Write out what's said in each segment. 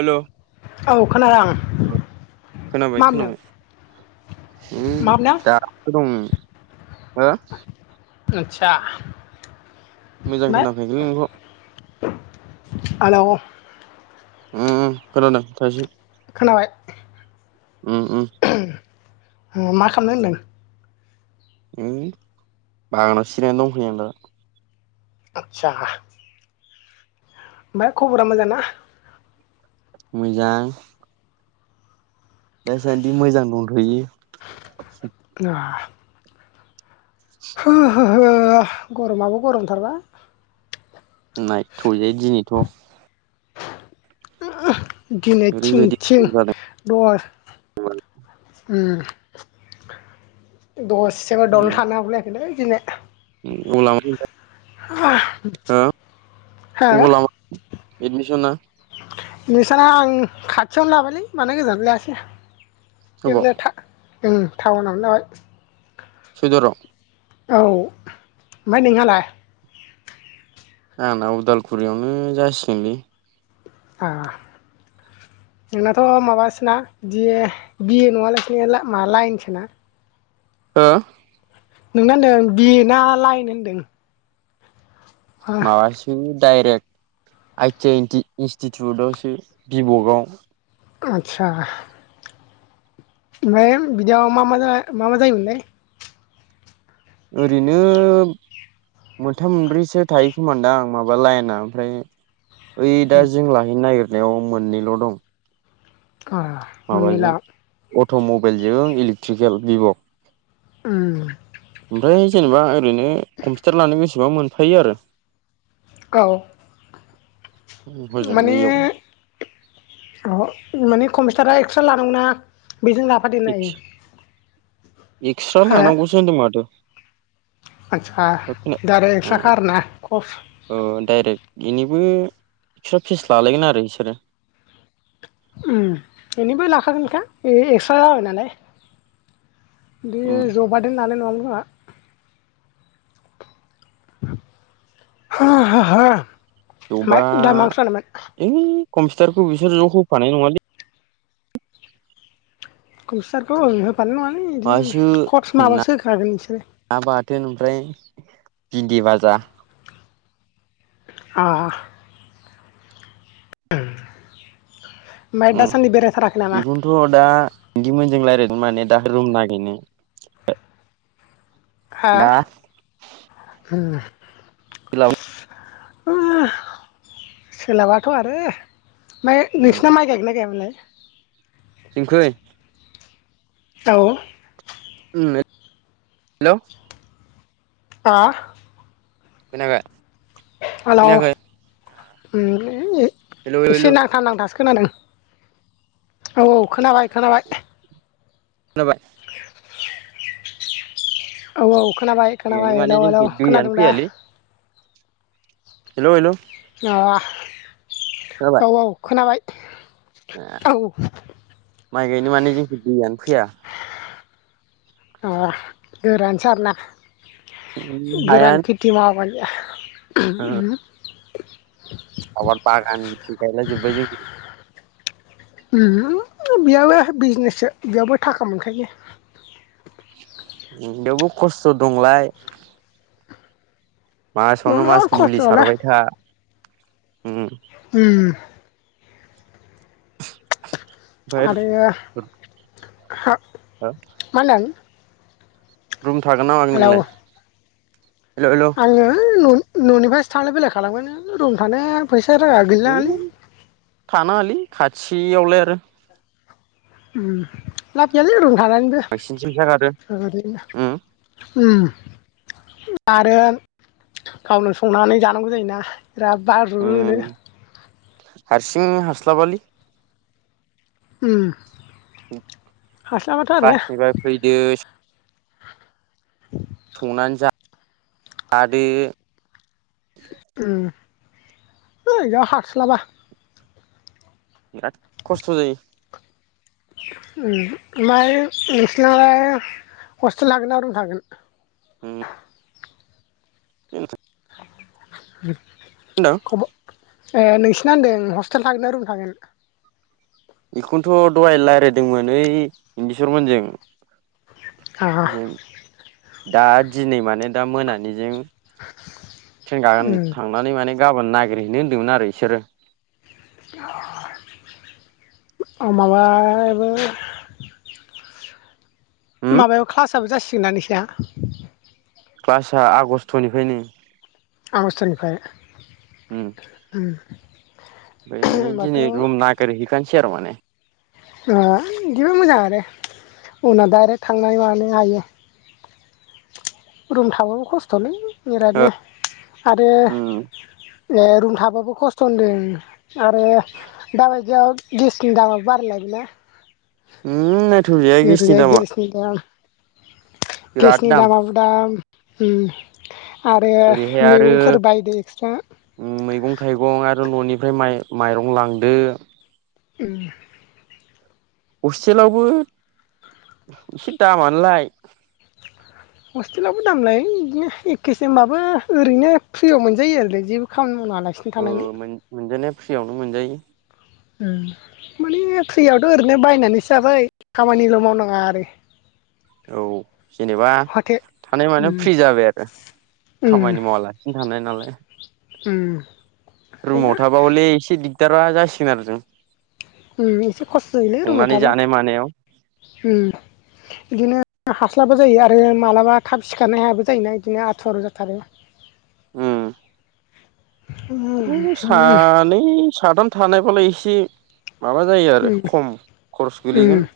Hello औ खोनादों आं खोनाबाय मा होनदों खोनाबाय मा होनदों है [inaudible] दं हो आटचा मोजां खोनाफैआखैलै नोंखौ हेलौ उम खोनादों [inaudible] खोनाबाय उम उम उम मा खालामदों होनदों हम बागानावसो जिरायनानै दंफैयो आं दा आतसा आमफाय खबरा मोजां ना? मोजां दासानदि मोजां दंथ'यो हो हो हो गरमाबो गरमथारब्रा नायथ'यै दिनैथ' [inaudible] दिनै थिं ओरैबायदि थिं गरम जादों दङो उम दसेबो दलद उम थानो हागुलायाखैलै दिनै [inaudible] [inaudible] हो अबाव हा लामा एडमिसना इडमिसना आं खाथिआवनो लाबायलै बांद्राय गोजानाव लायासै अबाव बेदिनो टा टाउनावनो ओ लाबाय सयदुवाराव औ आमफाय नोंहालाय आंना उदालगुरिआवनो जासिगोनलै आ नोंनाथ' माबासोना दि बिए नङालासिनो माबा लाइनसोना हो नोंना होनदों बि ए ना लायेन होनदों? माबासो डाइरेक्ट आइ टि आइ इनस्टिटिउटआवसो बि भकआव आचसा ओमफाय बिदियाव मा मा मा मा जायोमोनलाय? ओरैनो मोनथाम मोनब्रैसो थायोखोमानदां माबा लाइना ओमफ्राय ओइ दा जों लाहैनो नागिरनायाव मोननैल' दं। आ मोनिला अट' मबाइलजों इलेकट्रिकेल भिभ' उम ओमफ्राय जेनेबा ओरैनो कम्पिउटार लानो बेसेबां मोनफायो आरो। औ हजों माने बैयाव माने कमिस्नारा एक्सट्रा लानांगौ। बेजों लाफादेरनो हायो। एक्सट्रा हो लानांगौसो होनदों माथो। आदसा दारेक एक्स्राखा आरो ना कर्स डाइरेक्ट बेनिबो एक्सट्रा फिस लालायगोन आरो बिसोरो बिनिबो लाखागोनखा एक्स' जाबाय नालाय। द रबारेन लानाय नङा मोन खोमा। [inaudible] जबा दा मा ओंख्रि जानायमोन ओ कम्पिउटारखौ बिसोर ज' होफानाय नङालै कमपिटारखौ होफानाय नङाल बिदिनो माबासो कर्च माबासो होखागोन बिसोरो ना ओमफ्राय बिन्दि बाजा अ माइ दासान्दि बेरायथाराखै नामा? बिदिमोनजों रायज्लायनो माने दा रुम नागिरनो हा जों हा सोलाबाथ' आरो ओमफ्राय नोंसिनिया माइ गायदोंना गायाखै? [unintelligible] औ हेलौ हा खोनाबाय। हेलौ खोनायाखै हेल' हेल' एसे नांथा नांथासोगोन। खोनादों औ औ खोनाबाय खोनाबाय खोनाबाय औ औ खोनाबाय गायनो खोनाबाय। माने हेलौ हेलौ जोंखै दैयानो खोनादों दा? हेलौ हेलौ अ औ औ खोनाबाय औ माइ गायनो माने जोंखै दैयानो फैया। अ गोरान सारना गोरान हायानो खेथि मावामोन। [inaudible] आबाद बाग आ गायला जोबबाय बेयावाबो बिजनेससो बेयावबो थाखा मोनखायो। बेयावबो खस्थ' दंलाय। मासावनो बिराद मास मुलि खस्थ'लै सारबाय था ओमफ्राय ओ आरो मा होनो रुम थागोन नामागोन नोंलाय हेल' हेल' ओइ आङो न'निफ्रायसो थांलाय बेलाय खालामोन रुम थानाया फैसा सेर गागला थानाङालै खाथियावलाय आरो लाब गैयालि रुम बांसिनसो फैसा खारो थानानैबो आरो गावनो संनानै जानांगौ जायोना बिराद बारु रुनो उम हारसिं हास्लाबालै ओम क्लासनिफ्राय फैदो आरो [unintelligible] हास्लाबा आरो खस्थ' जायो ओमफ्राय नोंसोरनालाय हस्टेल थागोन न रुम थागोन उम [unintelligible] [inaudible] होनदों ए नोंसिना होनदों हस्टेल थागोन ना रुम थागोन बेखौनोथ' दहाय रायलायदोंमोन ओइ इदिसरमोनजों दा दिनै माने दा मोनानिजों ट्रेन आ थांनानै माने गाबोन नागिरहैनो होनदोंमोन आरो बिसोरो माबाबो उम माबायाव क्लासाबो जासिगोन ना नोंसिना क्लासआ आगस्टनिफ्रायनो आगष्तनिफ्राय ओम ओम ओमफाय माने दिनै रुम नागिरहैखानोसै आरो माने बिदिबो मोजां आरो उनाव डाइरेक्ट थांनानै माबानो हायो रुम थाबाबो खस्थ'लै बिरादनो आरो उम रुम थाबाबो खस्थ' होनदों आरो दाबायदियाव गेसनि दामा बाराय लायदोंना उम नायथावजाया गेसनि ओरैनो दामा गेसनि दाम बिराद दाम ओम आरो ओरैहाय आरो मैगंफोर बायदो एक्सट्रा मैगं थाइगं आरो न'निफ्राय माइ माइरं लांदो ओम हस्टेलावबो एसे दामानोलाय हस्टेलावबो दामलायोलै बिदिनो एखेसो होमबाबो ओरैनो फ्रियाव मोनजायो आरो जेबो खामानि मावालासिनो ओ थानानै मोनजानाया फ्रियावनो मोनजायो ओम माने फ्रियावथ' ओरैनो बायनानैसो जाबाय खामानिल' मावनाङा आरो [inaudible] औ जेनेबा हथे थानाय मानायाव उम फ्रि जाबाय आरो खामानि मावालासिनो थानाय नालाय ओम रुमाव थाबा हले एसे दिग्दारा जासिगोन आरो जों एसे खस्थ' जायोलै रुमाव संनानै थाबा जानाय मानायाव ओम बिदिनो हास्लाबा जायो आरो मालाबा थाब सिखारनो हायाबो जायोना बिदिनो आथुर जाथारो ओम उम उम सानै साथाम थानायबालाय एसे माबा जायो आरो उम खम खरस उम गोलैगोन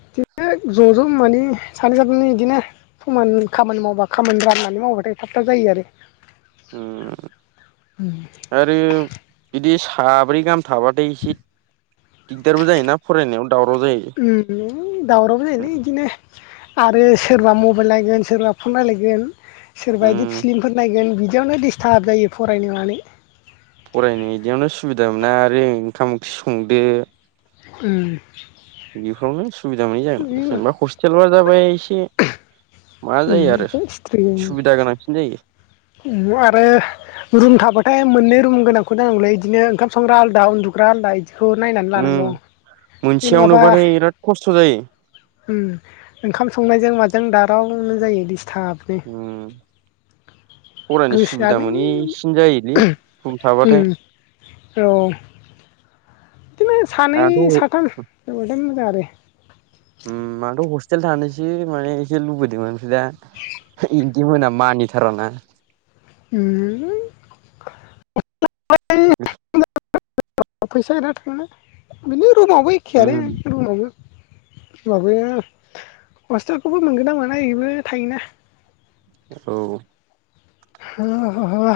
बिदिनो ज' ज' माने सानै साथामनि बिदिनो समान खामानि मावबा खामानि राननानै मावबाथाय थाब थाब जायो आरो ओम आरो बिदि साब्रै गाहाम थाबाथाय एसे दिगदारबो जायोना फरायनायाव दावराव जायो ओम दावरावबो जायोलै बिदिनो आरो सोरबा मबाइल नायगोन सोरबा फन नायलायगोन सोरबा बिदि उम फिलिमफोर नायगोन बिदि बियावनो दिडिस्टाब जायो फरायनाय मानाय फरायनाय बिदियावनो सुबिदा मोना आरो ओंखाम ओंख्रि संदो उम बेफोरावनो सुबिदा मोनै जागोन जेनेबा हस्टेला जाबाय एसे मा जायो आरो सुबिदा गोनांसिन जायो आरो रुम थाबाथाय मोननै रुम गोनांखौ जानांगौलै बिदिनो ओंखाम संग्रा आलादा उन्दुग्रा आलदा इदि बेखौ नायनानै उम लानांगौ बे मोनसेयावनोबाथाय बिराद खस्थ' जायो उम ओंखाम संनायजों माजों दावरावनो जायो डिस्टाबनो उम फरायनो सुबिदा मोनैसिन जायोलै रुम थाबाथाय औ बिदिनो सानै आंथ' साथाम [unintelligible] आरो हसटेल थानोसो माने एसे लुुबैदोंमोन ओमफाय दा इगडि मोना मानिथाराना उम अ फैसा बिराज थाङो ना बिनो रुमावबो एखे आरो उम रुमावबो मावबो हसटेलखौबो मोनगोन ना मोना बेबो थायोना औ ह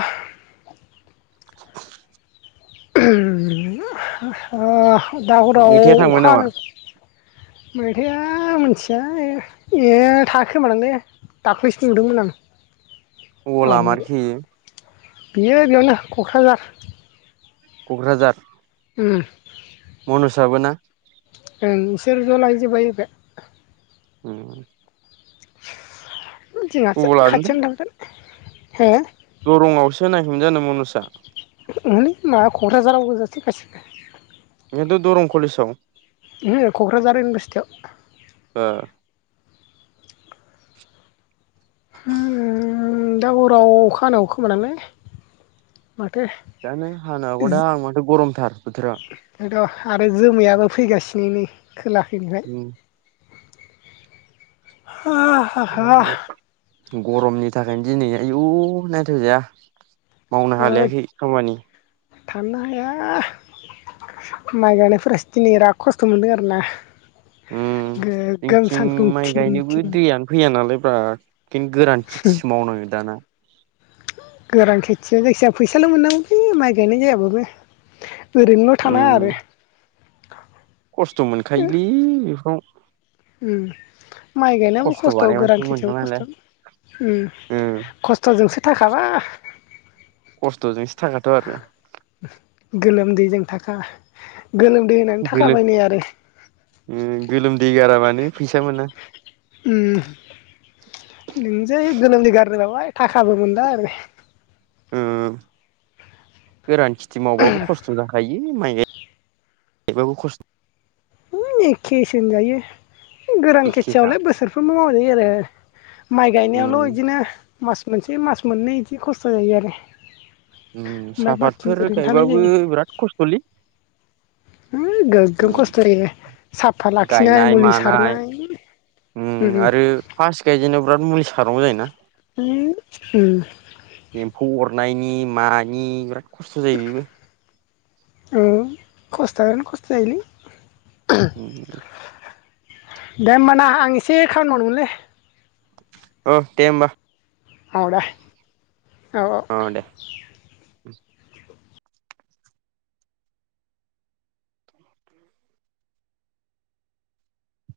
ह ओ दा हराव मैथाया थांबाय अखा नामा हानो मैथाया मिथिया ए थाङाखै खोमादांलै दाख्लैसो नुदोंमोन आं गला‌ आमै मारलै‌ इयो बियो बेयावनो क'क्राझार क'क्राझार उम मनुसाबो ना ओं बिसोर ज' लायजोब्बाय बे औ जोंहासो लादों खाथियावनो थांगोन हो दरंआवसो होनाखैमोन जानो मनुसा उस माबा क'क्राझाराव गोजासो गासिबो बेहाथ' दरं कलेजाव क'क्राझार इउनिभारसिटियाव ओ दा हराव अखा हागौ खोमा दांलै जानो हानो हागौ दां माथो गरमथार बोथोरा बेथ' आरो जोमायाबो फैगासिनोनो खोलाखैहाय उम हा हा गरमनि थाखायनो दिनै आयु नायथावजाया मावनो हालायाखै खामानि थांनो हाया माइ गायनायफोरासो दिनै बिराद खस्थ' मोनदों आरोना उ जों थिं माइ थिं गायनोबो थिं दैयानो फैया नालाय ब्रा गोरान खेथिसो मावनाङो दाना गोरान खेथिया जायखिजाया फैसाल' मोननांगौलै माइ गायनाय जायाबाबो ओरैनोल' उम थानाङा आरो खस्थ' मोनखायोलै बेफोराव उम माइ गायनायाबो खस्थ' बानायबासो गोरान मोनगोन खेथियाबो नालाय खस्थ' उम ओ खस्थ'जोंसो थाखाबा खस्थ जों गोलोमदैजों थाखा गोलोमदै होनानै थाखाबाय नै आरो गोलोम गोलोमदै गाराबानो फैसा मोना उम नों जे जोनोमनि गारदों लाबाय थाखाबो मोनला आरो उम गोरान खेथि मावबाबो खस्थ' जाखायो। माइ गाय गायबाबो खस्थ' [unintelligible] एखेस होनजायो गोरान एखेखा खेथियावलाय बोसोरफ्रोमबो मावजायो आरो माइ उम गायनायावल' बिदिनो मास मोनसे मास मोननै बिदि खस्थ' जायो आरो उम ओमफ्राय बाखि साहापातफोर ओरैनो थानाय गायबाबो जायो बिराद खस्थ'लै उम गोग्गो खस्थ जायो। साफा लाखिनाय गायनाय मुलि मानाय सारनाय आरो उम फास्ट गायजेनाव बिराद मुलि सारनांगौ जायो ना उम नायनि मानि बिराद खस्थ' जायो बेबो औ खस्थ [unintelligible] खस्थनि [unintelligible] दे होमबाना आं एसे खामानि मावोमोनलै औ दे होमबा औ दे औ औ अ दे